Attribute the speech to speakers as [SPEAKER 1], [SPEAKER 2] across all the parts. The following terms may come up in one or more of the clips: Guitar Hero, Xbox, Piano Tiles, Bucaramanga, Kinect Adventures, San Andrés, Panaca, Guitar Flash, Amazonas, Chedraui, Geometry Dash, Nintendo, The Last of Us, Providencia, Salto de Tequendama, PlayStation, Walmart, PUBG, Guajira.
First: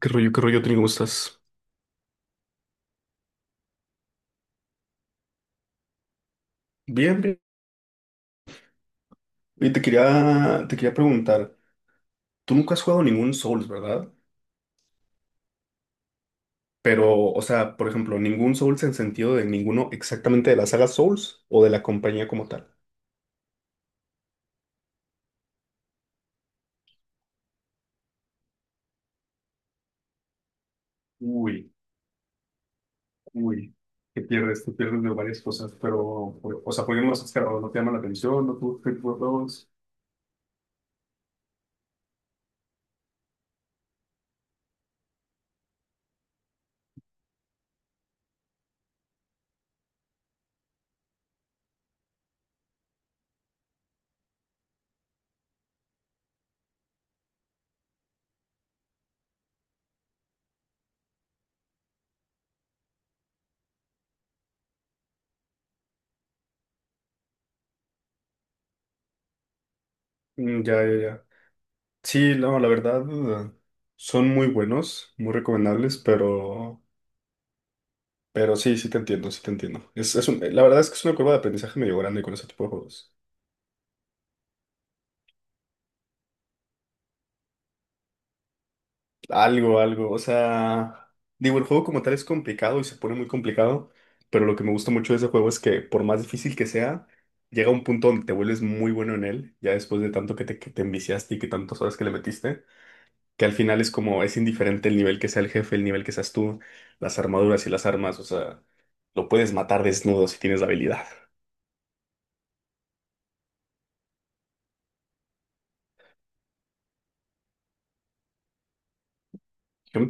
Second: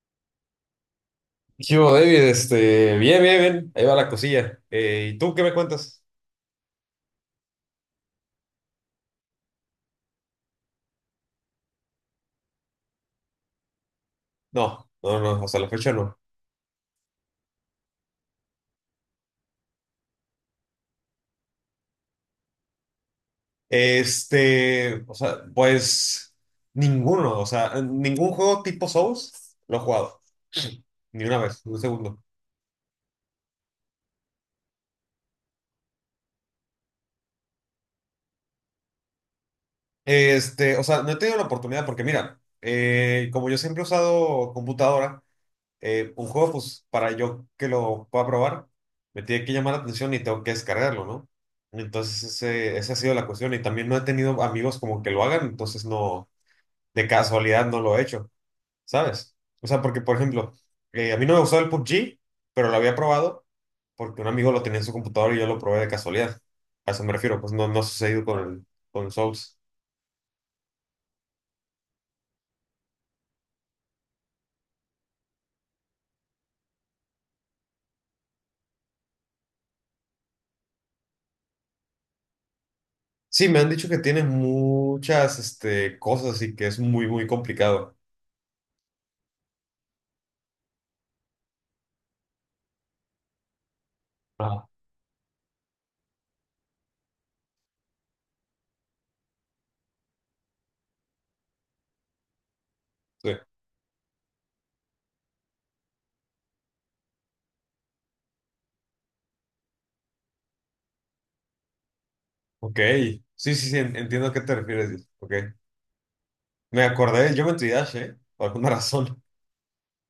[SPEAKER 1] Qué rollo, Tony? ¿Cómo estás?
[SPEAKER 2] ¿Qué hubo, David? Bien, bien, bien. Ahí va la cosilla. ¿Y tú qué me cuentas?
[SPEAKER 1] Bien, bien. Y te quería preguntar, tú nunca has jugado ningún Souls, ¿verdad?
[SPEAKER 2] No, no, no, hasta la fecha no.
[SPEAKER 1] Pero, o sea, por ejemplo, ningún Souls en sentido de ninguno exactamente de la saga Souls o de la compañía como tal.
[SPEAKER 2] Pues ninguno, o sea, ningún juego tipo Souls lo he jugado. Ni una vez, ni
[SPEAKER 1] Uy,
[SPEAKER 2] un segundo.
[SPEAKER 1] uy, te pierdes de varias cosas, pero, o sea, ¿por qué no los has cargado? ¿No te llama la atención? ¿No tú te juegos?
[SPEAKER 2] O sea, no he tenido la oportunidad porque mira, como yo siempre he usado computadora, un juego, pues para yo que lo pueda probar, me tiene que llamar la atención y tengo que descargarlo, ¿no? Entonces, esa ha sido la cuestión. Y también no he tenido amigos como que lo hagan, entonces no, de casualidad no lo he hecho, ¿sabes? O sea, porque, por ejemplo, a mí no me gustaba el PUBG, pero lo había probado porque un amigo lo tenía en su computador y yo lo probé de casualidad. A eso me refiero, pues no, no ha sucedido con el Souls.
[SPEAKER 1] Mm, ya, ya, ya. Sí, no, la verdad, eh, son muy buenos, muy recomendables, pero sí, sí te entiendo, sí te entiendo. La verdad es que es una curva de aprendizaje medio grande con ese tipo de juegos.
[SPEAKER 2] Sí, me han dicho que tiene muchas, cosas y que es muy, muy complicado.
[SPEAKER 1] Algo, algo, o sea, digo, el juego como tal es complicado y se pone muy complicado, pero lo que
[SPEAKER 2] Ajá.
[SPEAKER 1] me gusta mucho de ese juego es que por más difícil que sea, llega un punto donde te vuelves muy bueno en él, ya después de tanto que te enviciaste y que tantas horas que le metiste,
[SPEAKER 2] Sí.
[SPEAKER 1] que al final es como, es indiferente el nivel que sea el jefe, el nivel que seas tú, las armaduras y las armas, o sea, lo puedes matar desnudo si tienes la habilidad.
[SPEAKER 2] Ok, sí, sí, sí, entiendo a qué te refieres. Ok, me acordé del Geometry Dash, ¿eh? Por alguna razón.
[SPEAKER 1] ¿Qué me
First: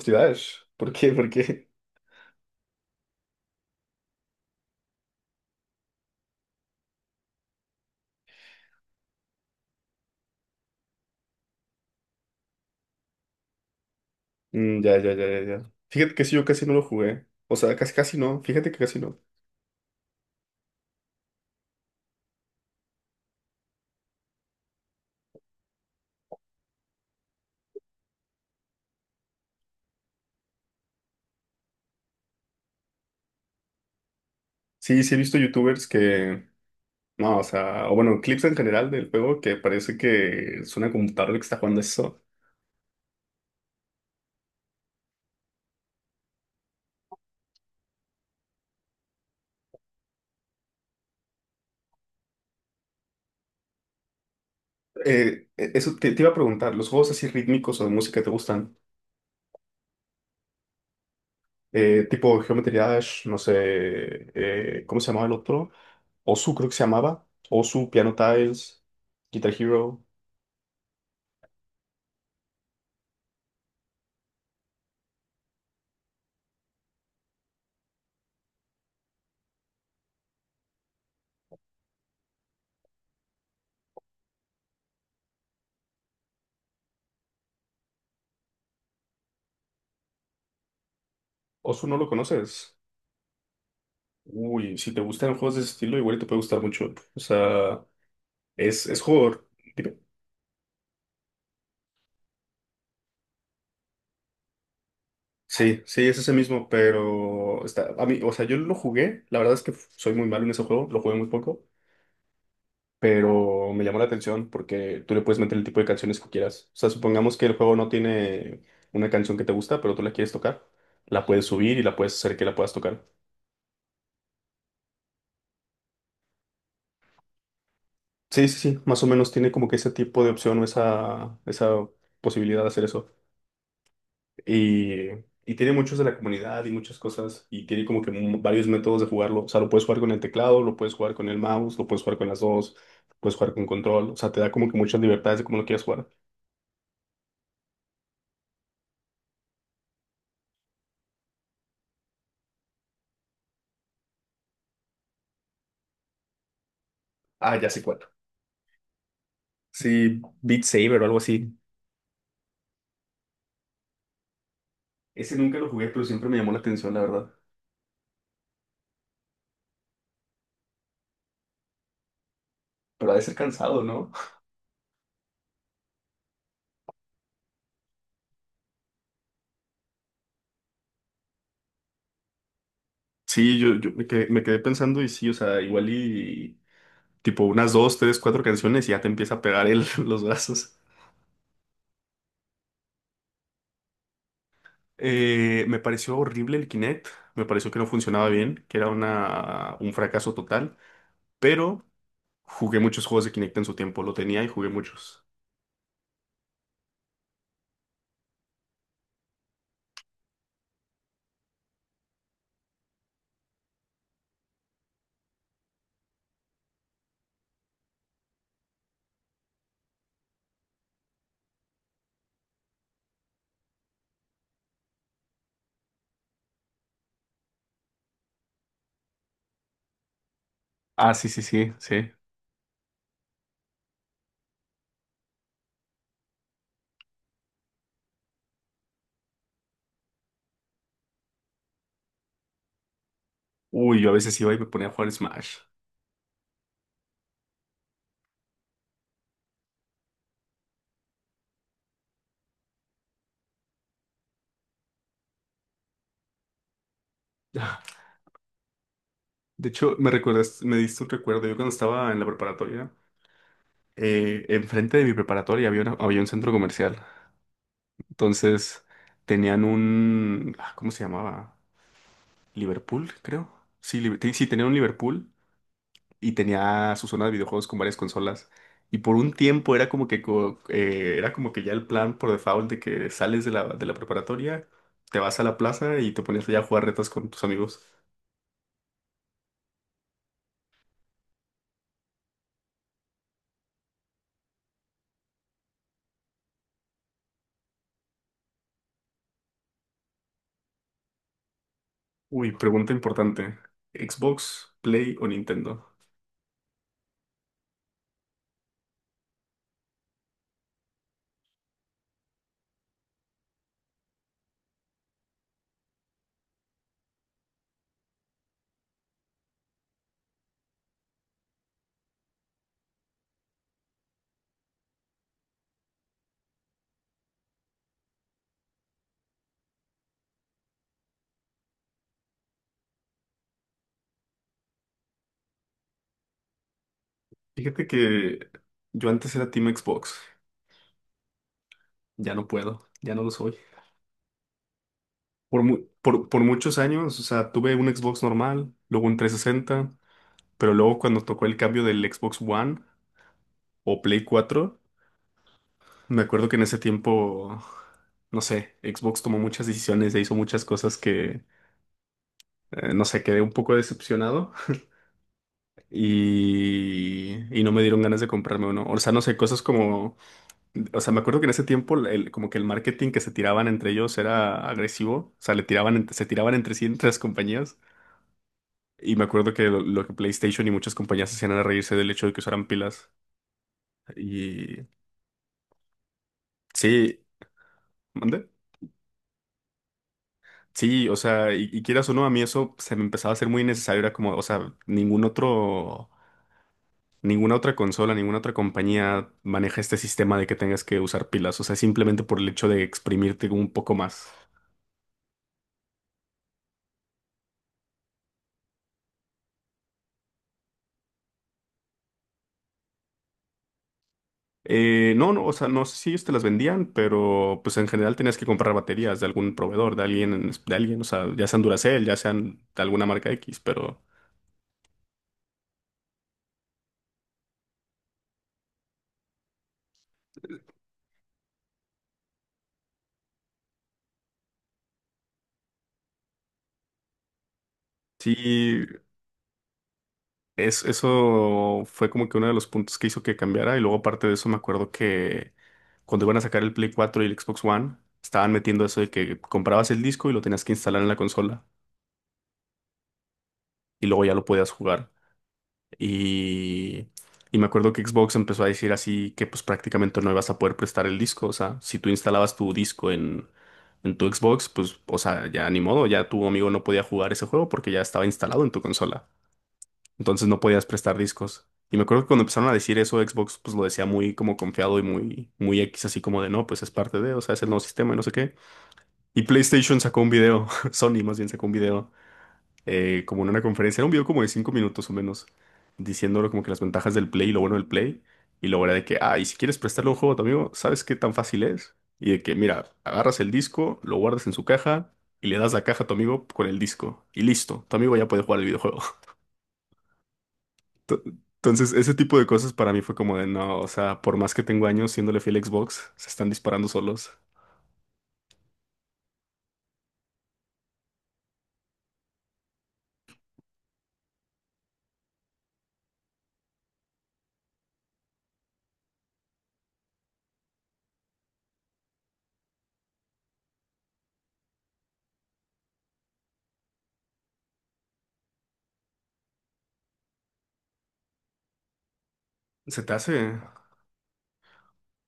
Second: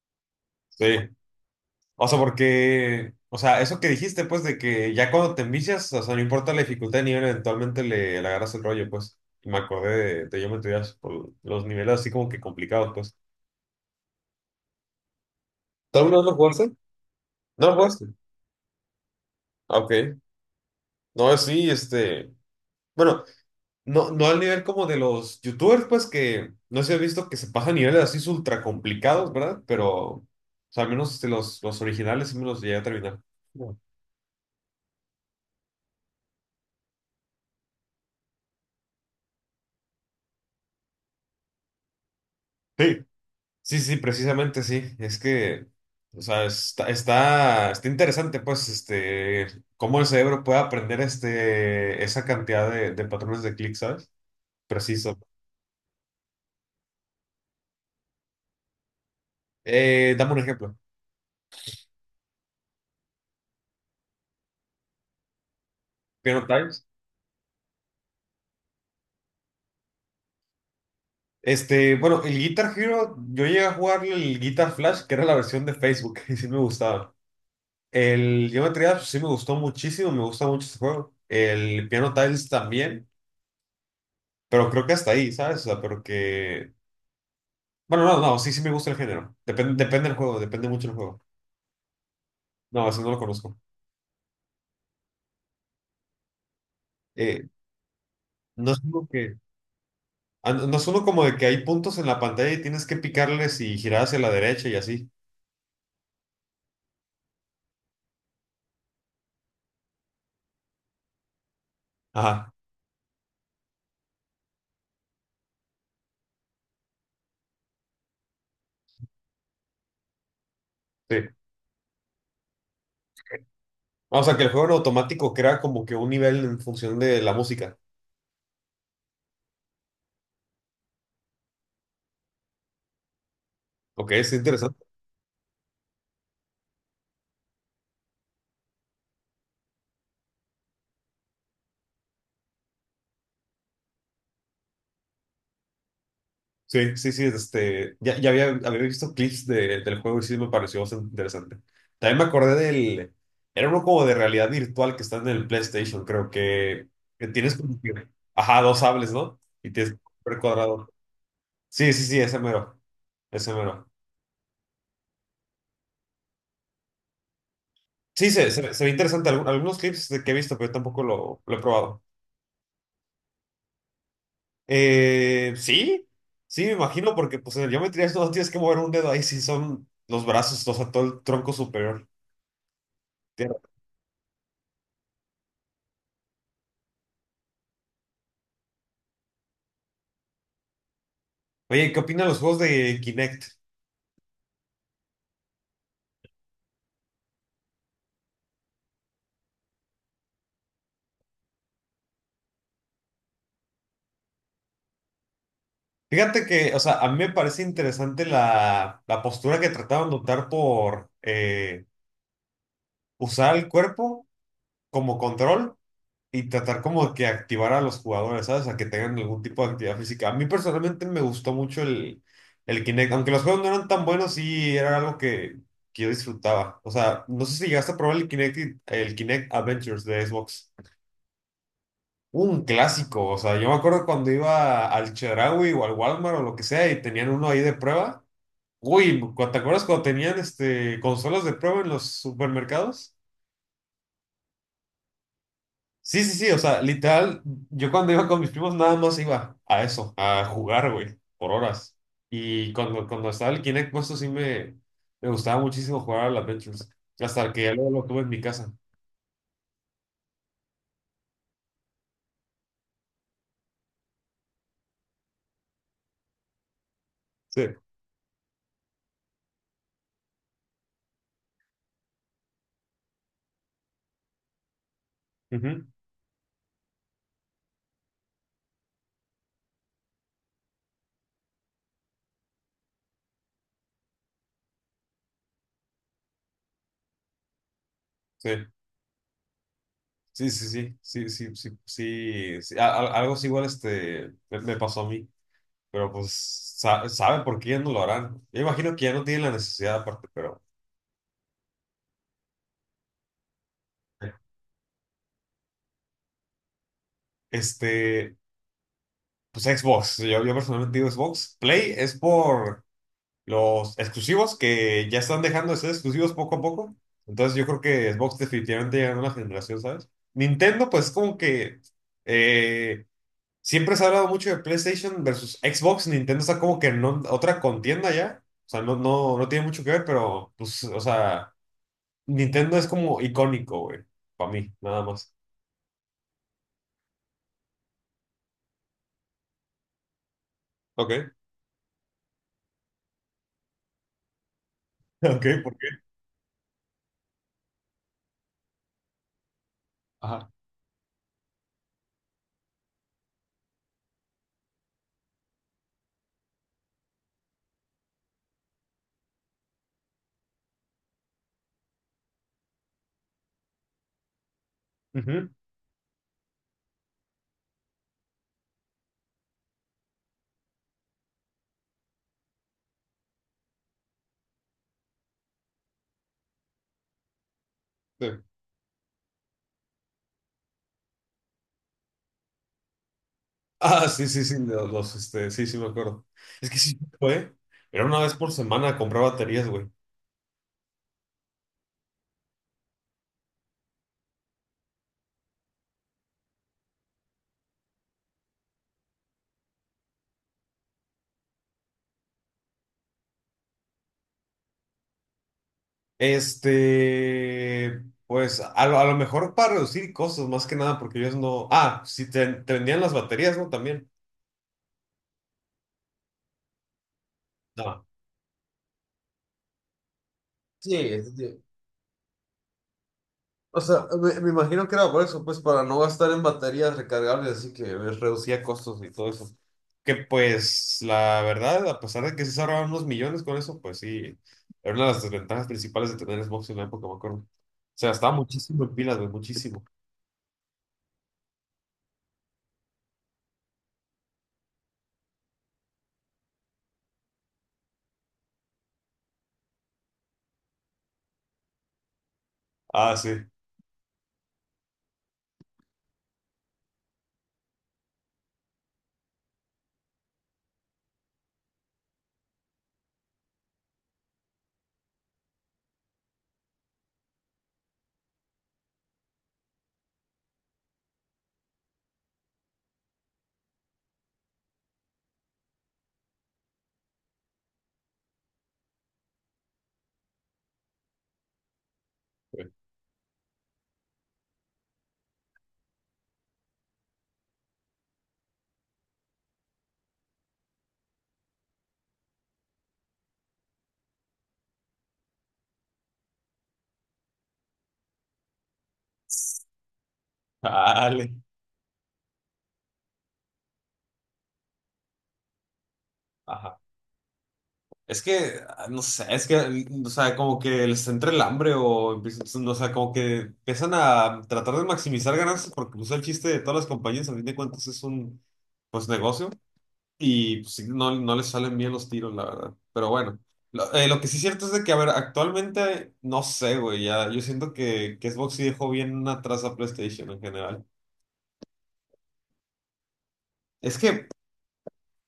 [SPEAKER 2] Sí,
[SPEAKER 1] ¿Por qué? ¿Por qué?
[SPEAKER 2] o sea, porque, o sea, eso que dijiste, pues, de que ya cuando te envicias, o sea, no importa la dificultad de nivel, eventualmente le agarras el rollo, pues. Y me acordé de Geometry Dash por los niveles así como que complicados, pues.
[SPEAKER 1] Mm, ya, ya, ya, ya, ya.
[SPEAKER 2] ¿Tú
[SPEAKER 1] Fíjate
[SPEAKER 2] alguna
[SPEAKER 1] que
[SPEAKER 2] vez lo
[SPEAKER 1] sí, yo casi
[SPEAKER 2] jugaste?
[SPEAKER 1] no lo jugué. O
[SPEAKER 2] No lo
[SPEAKER 1] sea, casi,
[SPEAKER 2] jugaste.
[SPEAKER 1] casi no. Fíjate que casi no.
[SPEAKER 2] Ah, ok, no, sí. Bueno. No, no al nivel como de los youtubers, pues que no se ha visto que se pasan niveles así ultra complicados, ¿verdad? Pero, o sea, al menos los originales sí me los llegué a terminar. Bueno.
[SPEAKER 1] Sí, sí he visto youtubers que... No, o sea, o bueno, clips en general del juego que parece que es una computadora la que está jugando eso.
[SPEAKER 2] Sí, sí, sí, precisamente sí. Es que, o sea, está interesante, pues, cómo el cerebro puede aprender esa cantidad de patrones de clic, ¿sabes? Preciso.
[SPEAKER 1] Eso te iba a preguntar, ¿los juegos así rítmicos o de música te gustan?
[SPEAKER 2] Dame un ejemplo.
[SPEAKER 1] Tipo Geometry Dash, no sé, ¿cómo se llamaba el otro?
[SPEAKER 2] Piano
[SPEAKER 1] Osu creo que se
[SPEAKER 2] Times.
[SPEAKER 1] llamaba. Osu, Piano Tiles, Guitar Hero.
[SPEAKER 2] Bueno, el Guitar Hero, yo llegué a jugar el Guitar Flash, que era la versión de Facebook, y sí me gustaba. El Geometry Dash sí me gustó muchísimo, me gusta mucho ese juego. El Piano Tiles también, pero creo que hasta ahí, ¿sabes? O sea, pero que... Bueno, no, no, sí, sí me gusta el género. Depende del juego, depende mucho del juego.
[SPEAKER 1] Osu no lo conoces.
[SPEAKER 2] No, eso no lo conozco.
[SPEAKER 1] Uy, si te gustan juegos de ese estilo, igual te puede gustar mucho. O
[SPEAKER 2] Eh,
[SPEAKER 1] sea...
[SPEAKER 2] no es
[SPEAKER 1] Es
[SPEAKER 2] uno que...
[SPEAKER 1] jugador. Dime.
[SPEAKER 2] Ah, no es uno como de que hay puntos en la pantalla y tienes que picarles y girar hacia la derecha y así.
[SPEAKER 1] Sí, sí, es ese mismo, pero está, a mí, o sea, yo lo jugué, la verdad es que soy muy malo en ese juego, lo jugué muy poco,
[SPEAKER 2] Ajá,
[SPEAKER 1] pero me llamó la atención porque tú le puedes meter el tipo de canciones que quieras. O sea, supongamos que el juego no tiene una canción que te gusta, pero tú la quieres tocar,
[SPEAKER 2] sí.
[SPEAKER 1] la puedes subir y la puedes hacer que la puedas tocar.
[SPEAKER 2] Ah, o sea, que el juego en automático crea como que un nivel en función de la música.
[SPEAKER 1] Sí, sí, sí, más o menos tiene como que ese tipo de opción o esa posibilidad de hacer eso.
[SPEAKER 2] Ok, es interesante.
[SPEAKER 1] Y, y tiene muchos de la comunidad y muchas cosas. Y tiene como que varios métodos de jugarlo. O sea, lo puedes jugar con el teclado, lo puedes jugar con el mouse, lo puedes jugar con las dos, puedes jugar con control. O sea, te da como que muchas libertades de cómo lo quieras jugar.
[SPEAKER 2] Sí, sí, sí, ya había visto clips del juego y sí me pareció bastante interesante. También me acordé era uno como de realidad virtual que está en el PlayStation, creo que tienes
[SPEAKER 1] Ah, ya
[SPEAKER 2] como
[SPEAKER 1] sé cuál.
[SPEAKER 2] que, ajá, dos sables, ¿no? Y tienes que
[SPEAKER 1] Sí,
[SPEAKER 2] ver
[SPEAKER 1] Beat
[SPEAKER 2] cuadrado.
[SPEAKER 1] Saber o algo así.
[SPEAKER 2] Sí, sí, sí, ese mero, ese mero.
[SPEAKER 1] Ese nunca lo jugué, pero siempre me llamó la atención, la verdad.
[SPEAKER 2] Sí, se ve interesante. Algunos clips de que he visto, pero yo tampoco lo he probado.
[SPEAKER 1] Pero ha de ser cansado, ¿no?
[SPEAKER 2] Sí, sí, me imagino, porque pues en el geometría no tienes que mover un dedo ahí, si son los brazos, o sea, todo el tronco superior. Tierra.
[SPEAKER 1] Sí, yo me quedé pensando y sí, o sea, igual y tipo unas dos, tres, cuatro canciones y ya te empieza a pegar el, los brazos.
[SPEAKER 2] Oye, ¿qué opinan los juegos de Kinect?
[SPEAKER 1] Me pareció horrible el Kinect, me pareció que no funcionaba bien, que era una, un fracaso total, pero jugué muchos juegos de Kinect en su tiempo, lo tenía y jugué muchos.
[SPEAKER 2] Fíjate que, o sea, a mí me parece interesante la postura que trataban de optar por usar el cuerpo como control. Y tratar como que activar a los jugadores, ¿sabes? A que tengan algún tipo de actividad física. A mí personalmente me gustó mucho el Kinect. Aunque los juegos no eran tan buenos, sí era algo que yo disfrutaba. O sea, no sé si llegaste a probar el Kinect, el Kinect Adventures de Xbox.
[SPEAKER 1] Ah, sí, sí, sí, sí.
[SPEAKER 2] Un clásico. O sea, yo me acuerdo cuando iba al Chedraui o al Walmart o lo que sea y tenían uno ahí de prueba. Uy, ¿te acuerdas cuando tenían consolas de prueba en los supermercados?
[SPEAKER 1] Uy, yo a veces iba y me ponía a jugar Smash.
[SPEAKER 2] Sí, sí, sí, o sea, literal, yo cuando iba con mis primos nada más iba a eso, a jugar, güey, por horas. Y cuando estaba el Kinect puesto sí me gustaba muchísimo jugar al Adventures, hasta que ya luego lo tuve en mi casa.
[SPEAKER 1] De hecho, me recuerdas, me diste un recuerdo, yo cuando estaba en la preparatoria, enfrente de mi preparatoria había, había un centro comercial,
[SPEAKER 2] Sí.
[SPEAKER 1] entonces tenían un, ah, ¿cómo se llamaba? Liverpool, creo. Sí, sí, tenían un Liverpool
[SPEAKER 2] Ujú.
[SPEAKER 1] y tenía su zona de videojuegos con varias consolas. Y por un tiempo era como que, era como que ya el plan por default de que sales de la preparatoria, te vas a la plaza y te pones allá a jugar retas con tus amigos.
[SPEAKER 2] Sí, sí, sí, sí, sí, sí, sí, sí, sí, algo así igual me pasó a mí, pero pues saben por qué ya no lo harán. Yo imagino que ya no tienen la necesidad aparte, pero
[SPEAKER 1] Uy, pregunta importante. ¿Xbox, Play o Nintendo?
[SPEAKER 2] este, pues Xbox, yo personalmente digo Xbox, Play es por los exclusivos que ya están dejando de ser exclusivos poco a poco. Entonces yo creo que Xbox definitivamente llega a una generación, ¿sabes? Nintendo, pues como que eh, siempre se ha hablado mucho de PlayStation versus Xbox. Nintendo está como que otra contienda ya. O sea, no, no, no tiene mucho que ver, pero pues, o sea, Nintendo es como icónico, güey. Para mí, nada más.
[SPEAKER 1] Fíjate que yo antes era Team Xbox.
[SPEAKER 2] Ok.
[SPEAKER 1] Ya no puedo, ya no lo soy.
[SPEAKER 2] Ok,
[SPEAKER 1] Por,
[SPEAKER 2] ¿por
[SPEAKER 1] mu-
[SPEAKER 2] qué?
[SPEAKER 1] por, por muchos años, o sea, tuve un Xbox normal, luego un 360,
[SPEAKER 2] Ajá.
[SPEAKER 1] pero luego cuando tocó el cambio del Xbox One o Play 4. Me acuerdo que en ese tiempo, no sé, Xbox tomó muchas decisiones e hizo muchas cosas que, no sé, quedé un poco decepcionado
[SPEAKER 2] Ujú.
[SPEAKER 1] y no me dieron ganas de comprarme uno. O sea, no sé, cosas como, o sea, me acuerdo que en ese tiempo como que el marketing que se tiraban entre ellos era agresivo, o sea, le tiraban, se tiraban entre sí entre las compañías.
[SPEAKER 2] Sí.
[SPEAKER 1] Y me acuerdo que lo que PlayStation y muchas compañías hacían era reírse del hecho de que usaran pilas.
[SPEAKER 2] Ah, sí, sí, sí,
[SPEAKER 1] Y
[SPEAKER 2] sí, sí me acuerdo. Es que sí,
[SPEAKER 1] sí,
[SPEAKER 2] fue. Era una vez
[SPEAKER 1] ¿mande?
[SPEAKER 2] por semana comprar baterías, güey.
[SPEAKER 1] Sí, o sea, y quieras o no, a mí eso se me empezaba a hacer muy innecesario. Era como, o sea, ningún otro, ninguna otra consola, ninguna otra compañía maneja este sistema de que tengas que usar pilas. O sea, simplemente por el hecho de exprimirte un poco más.
[SPEAKER 2] Pues a lo mejor para reducir costos, más que nada, porque ellos no. Ah, sí, te vendían las baterías, ¿no? También.
[SPEAKER 1] No, no, o sea, no sé si ellos te las vendían, pero pues en
[SPEAKER 2] No.
[SPEAKER 1] general tenías que comprar baterías de algún proveedor, de alguien, en de
[SPEAKER 2] Sí,
[SPEAKER 1] alguien, o sea, ya sean Duracell, ya sean de alguna marca X,
[SPEAKER 2] o
[SPEAKER 1] pero
[SPEAKER 2] sea, me imagino que era por eso, pues para no gastar en baterías recargables, así que pues, reducía costos y todo eso. Que pues la verdad, a pesar de que sí se ahorraban unos millones con eso, pues sí, era una de las desventajas principales de tener Xbox en la época, me acuerdo. Se gastaba muchísimo
[SPEAKER 1] sí.
[SPEAKER 2] en pilas, güey, muchísimo.
[SPEAKER 1] Es, eso fue como que uno de los puntos que hizo que cambiara. Y luego, aparte de eso, me acuerdo que cuando iban a sacar el Play 4 y el Xbox One, estaban metiendo eso de que comprabas el disco y lo tenías que instalar en la consola.
[SPEAKER 2] Ah, sí.
[SPEAKER 1] Y luego ya lo podías jugar. Y, y me acuerdo que Xbox empezó a decir así que pues prácticamente no ibas a poder prestar el disco. O sea, si tú instalabas tu disco en tu Xbox, pues, o sea, ya ni modo, ya tu amigo no podía jugar ese juego porque ya estaba instalado en tu consola. Entonces no podías prestar discos. Y me acuerdo que cuando empezaron a decir eso, Xbox pues lo decía muy como confiado y muy, muy X, así como de no, pues es parte de, o sea, es el nuevo sistema y no sé qué. Y PlayStation sacó un video, Sony más bien sacó un video, como en una conferencia, era un video como de 5 minutos o menos, diciéndolo como que las ventajas del Play y lo bueno del Play. Y luego era de que, ah, y si quieres prestarle un juego a tu amigo, ¿sabes qué tan fácil es? Y de que, mira, agarras el disco, lo guardas en su caja y le das la caja a tu amigo con el disco. Y listo, tu amigo ya puede jugar el videojuego. To-
[SPEAKER 2] Dale.
[SPEAKER 1] Entonces, ese tipo de cosas para mí fue como de no, o sea, por más que tengo años siéndole fiel a Xbox, se están
[SPEAKER 2] Ajá.
[SPEAKER 1] disparando solos.
[SPEAKER 2] Es que, no sé, es que, o sea, como que les entra el hambre o, no, o sea, como que empiezan a tratar de maximizar ganancias porque pues el chiste de todas las compañías, a fin de cuentas, es un, pues, negocio y pues, sí, no, no les salen bien los tiros, la verdad. Pero bueno, lo que sí es cierto es de que, a ver, actualmente, no sé, güey, ya, yo siento que Xbox sí dejó bien atrás a PlayStation en general.
[SPEAKER 1] Se te hace.
[SPEAKER 2] Es que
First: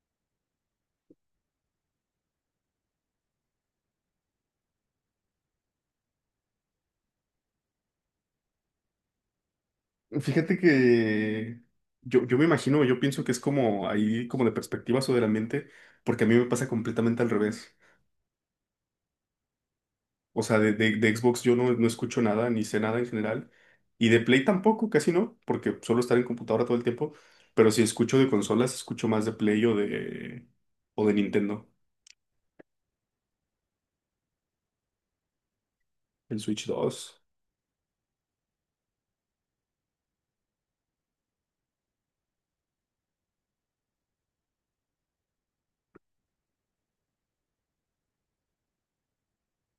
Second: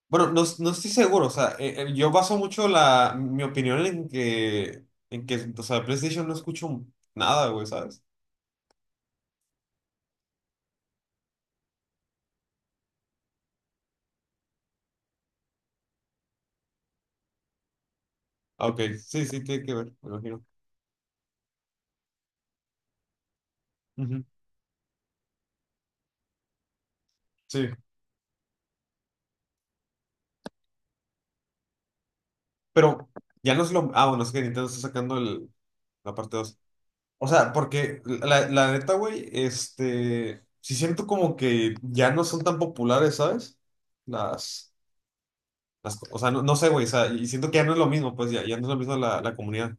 [SPEAKER 2] Bueno, no, no estoy seguro, o sea, yo baso mucho mi opinión en en que, o sea, PlayStation no escucho nada, güey, ¿sabes?
[SPEAKER 1] Fíjate que yo me imagino, yo pienso que es como ahí, como de perspectivas o del ambiente, porque a mí me pasa completamente al revés.
[SPEAKER 2] Ah, ok, sí, sí, tiene que ver, me
[SPEAKER 1] O
[SPEAKER 2] imagino.
[SPEAKER 1] sea, de Xbox yo no, no escucho nada, ni sé nada en general. Y de
[SPEAKER 2] Ujú.
[SPEAKER 1] Play tampoco, casi no, porque suelo estar en computadora todo el tiempo.
[SPEAKER 2] Sí,
[SPEAKER 1] Pero si escucho de consolas, escucho más de Play o de Nintendo,
[SPEAKER 2] pero ya no es lo, bueno, es que Nintendo está sacando la parte
[SPEAKER 1] el
[SPEAKER 2] dos
[SPEAKER 1] Switch 2.
[SPEAKER 2] O sea, porque la neta, güey, sí siento como que ya no son tan populares, ¿sabes? Las, o sea, no, no sé, güey, o sea, y siento que ya no es lo mismo, pues ya no es lo mismo la comunidad.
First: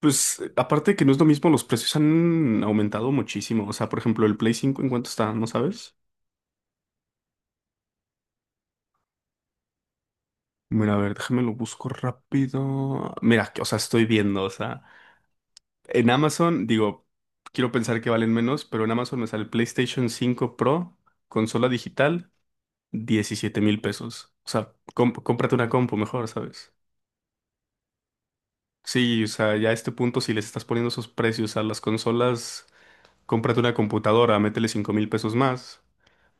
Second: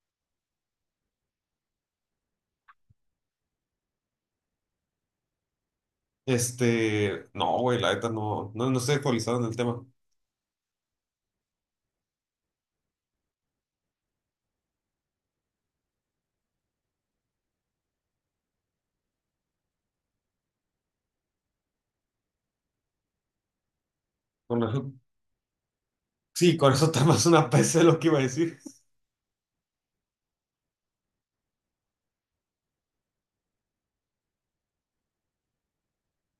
[SPEAKER 1] Pues aparte que no es lo mismo, los precios han aumentado muchísimo. O sea, por ejemplo, el Play 5, ¿en cuánto está? ¿No sabes?
[SPEAKER 2] No, güey, la neta no, no, no estoy actualizado en el tema.
[SPEAKER 1] Mira, a ver, déjame lo busco rápido. Mira, o sea, estoy viendo, o sea, en Amazon, digo, quiero pensar que valen menos, pero en Amazon me sale el PlayStation 5 Pro, consola digital, 17 mil pesos. O
[SPEAKER 2] Con
[SPEAKER 1] sea,
[SPEAKER 2] eso-
[SPEAKER 1] cómprate una compu mejor,
[SPEAKER 2] sí, con
[SPEAKER 1] ¿sabes?
[SPEAKER 2] eso está más una PC lo que iba a decir.
[SPEAKER 1] Sí, o sea, ya a este punto, si les estás poniendo esos precios a las consolas, cómprate una computadora, métele 5 mil pesos más.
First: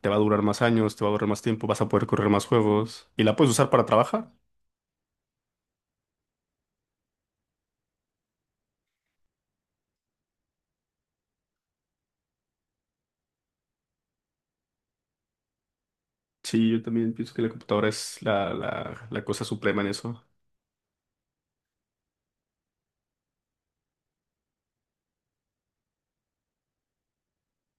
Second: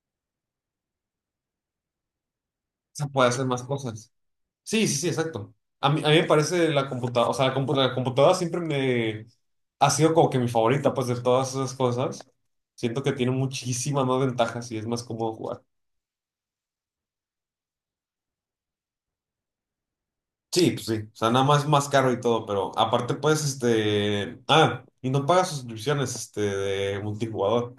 [SPEAKER 1] Te va a durar más años, te va a durar más tiempo, vas a poder correr más
[SPEAKER 2] Se
[SPEAKER 1] juegos y
[SPEAKER 2] puede
[SPEAKER 1] la
[SPEAKER 2] hacer
[SPEAKER 1] puedes
[SPEAKER 2] más
[SPEAKER 1] usar para
[SPEAKER 2] cosas.
[SPEAKER 1] trabajar.
[SPEAKER 2] Sí, sí, sí, exacto. A mí me parece la computadora, o sea, la computadora siempre me ha sido como que mi favorita, pues, de todas esas cosas. Siento que tiene muchísimas más ventajas y es más cómodo jugar.
[SPEAKER 1] Sí, yo también pienso que la computadora es la, la, la cosa suprema en eso.
[SPEAKER 2] Sí, pues sí. O sea, nada más más caro y todo, pero aparte, pues. Ah, y no pagas suscripciones, de multijugador,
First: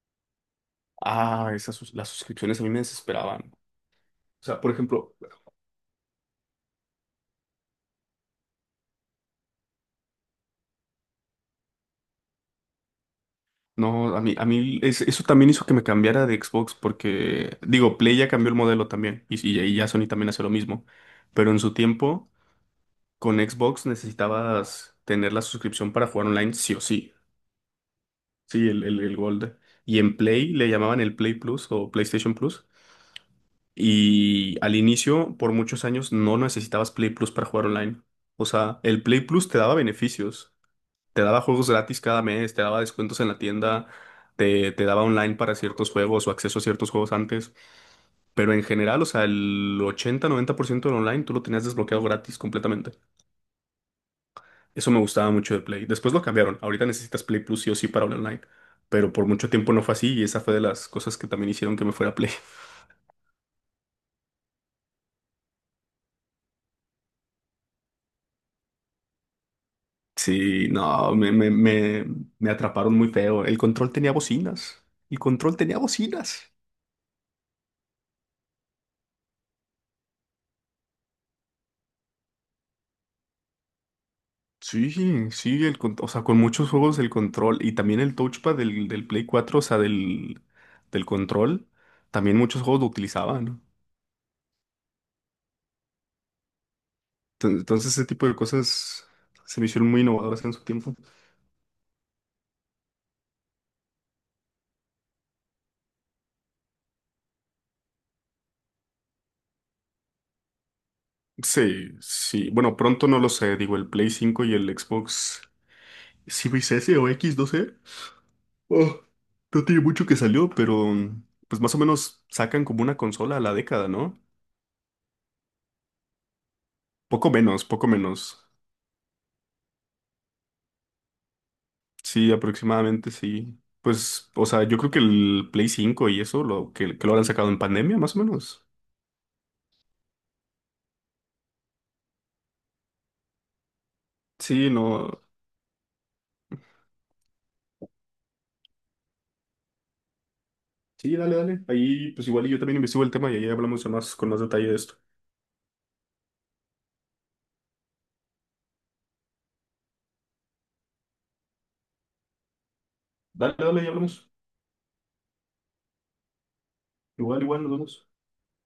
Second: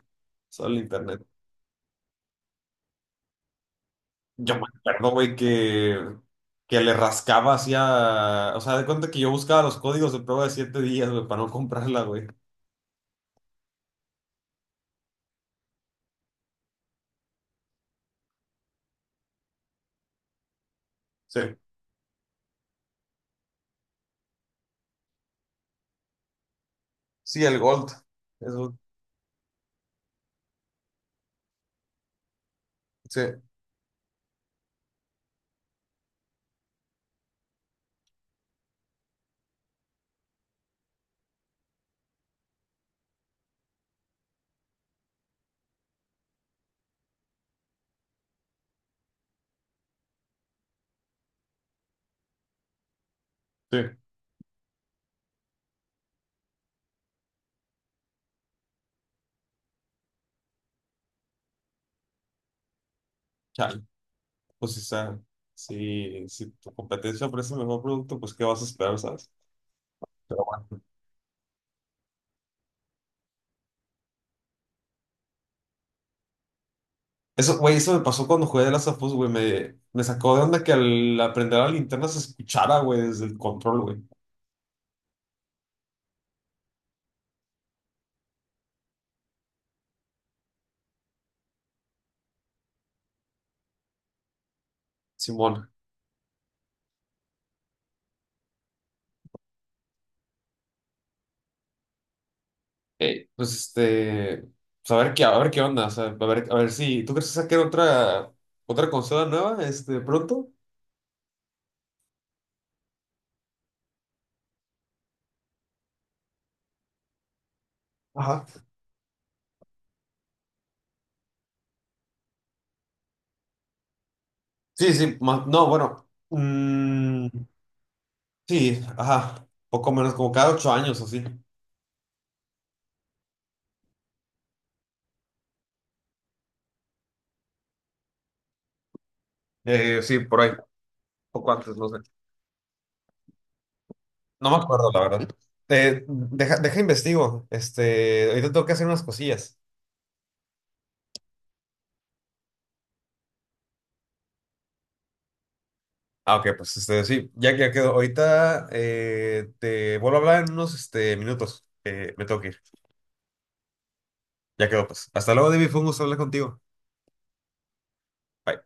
[SPEAKER 2] solo el internet.
[SPEAKER 1] Ah, las suscripciones a mí me desesperaban. O
[SPEAKER 2] Yo
[SPEAKER 1] sea,
[SPEAKER 2] me
[SPEAKER 1] por
[SPEAKER 2] acuerdo,
[SPEAKER 1] ejemplo,
[SPEAKER 2] güey, que le rascaba hacia. O sea, de cuenta que yo buscaba los códigos de prueba de 7 días, güey, para no comprarla, güey.
[SPEAKER 1] no, a mí, eso también hizo que me cambiara de Xbox porque, digo, Play ya cambió el modelo también y ya Sony también hace lo mismo. Pero
[SPEAKER 2] Sí,
[SPEAKER 1] en su tiempo, con Xbox necesitabas tener la suscripción para jugar online sí o sí.
[SPEAKER 2] sí, el Gold.
[SPEAKER 1] Sí,
[SPEAKER 2] Eso.
[SPEAKER 1] el Gold. Y en Play le llamaban el Play Plus o PlayStation Plus.
[SPEAKER 2] Sí,
[SPEAKER 1] Y al inicio, por muchos años, no necesitabas Play Plus para jugar online. O sea, el Play Plus te daba beneficios. Te daba juegos gratis cada mes, te daba descuentos en la tienda, te daba online para ciertos juegos o acceso a ciertos juegos antes. Pero en general, o sea, el 80-90% del online tú lo tenías desbloqueado gratis completamente.
[SPEAKER 2] sí.
[SPEAKER 1] Eso me gustaba mucho de Play. Después lo cambiaron. Ahorita necesitas Play Plus sí o sí para hablar online. Pero por mucho tiempo no fue así y esa fue de las cosas que también hicieron que me fuera a Play.
[SPEAKER 2] Chale, pues, o sea, si tu competencia ofrece el mejor producto, pues, ¿qué vas a esperar, sabes? Pero
[SPEAKER 1] Sí,
[SPEAKER 2] bueno.
[SPEAKER 1] no, me atraparon muy feo. El control tenía bocinas. El control tenía bocinas.
[SPEAKER 2] Eso, güey, eso me pasó cuando jugué de las of Us, güey. Me sacó de onda que al aprender la linterna se escuchara, güey, desde el control, güey.
[SPEAKER 1] Sí, sí, o sea, con muchos juegos el control y también el touchpad del Play 4, o sea, del, del control, también muchos juegos lo utilizaban.
[SPEAKER 2] Simón.
[SPEAKER 1] Entonces, ese tipo de cosas se me hicieron muy innovadoras en su tiempo.
[SPEAKER 2] eh, pues este, pues a ver qué onda, o sea, a ver si, ¿tú crees que saquen otra consola nueva, pronto?
[SPEAKER 1] Sí, sí, bueno, pronto no lo sé, digo, el Play 5 y el Xbox Series S o X, no sé.
[SPEAKER 2] Ajá.
[SPEAKER 1] Oh, no tiene mucho que salió, pero pues más o menos sacan como una consola a la década, ¿no?
[SPEAKER 2] Sí, sí, no, bueno,
[SPEAKER 1] Poco menos, poco menos.
[SPEAKER 2] sí, ajá, poco menos, como cada 8 años o así.
[SPEAKER 1] Sí, aproximadamente sí. Pues, o sea, yo creo que el Play 5 y eso, lo que lo habrán sacado en pandemia, más o menos.
[SPEAKER 2] Sí, por ahí, poco antes, no sé. No me
[SPEAKER 1] Sí,
[SPEAKER 2] acuerdo, la
[SPEAKER 1] no.
[SPEAKER 2] verdad. Deja, investigo, ahorita tengo que hacer unas cosillas.
[SPEAKER 1] Sí, dale, dale. Ahí, pues
[SPEAKER 2] Ah, ok, pues sí, ya quedó. Ahorita te vuelvo a hablar en unos minutos. Me tengo que ir. Ya quedó, pues. Hasta luego, David. Fue un gusto hablar contigo. Bye.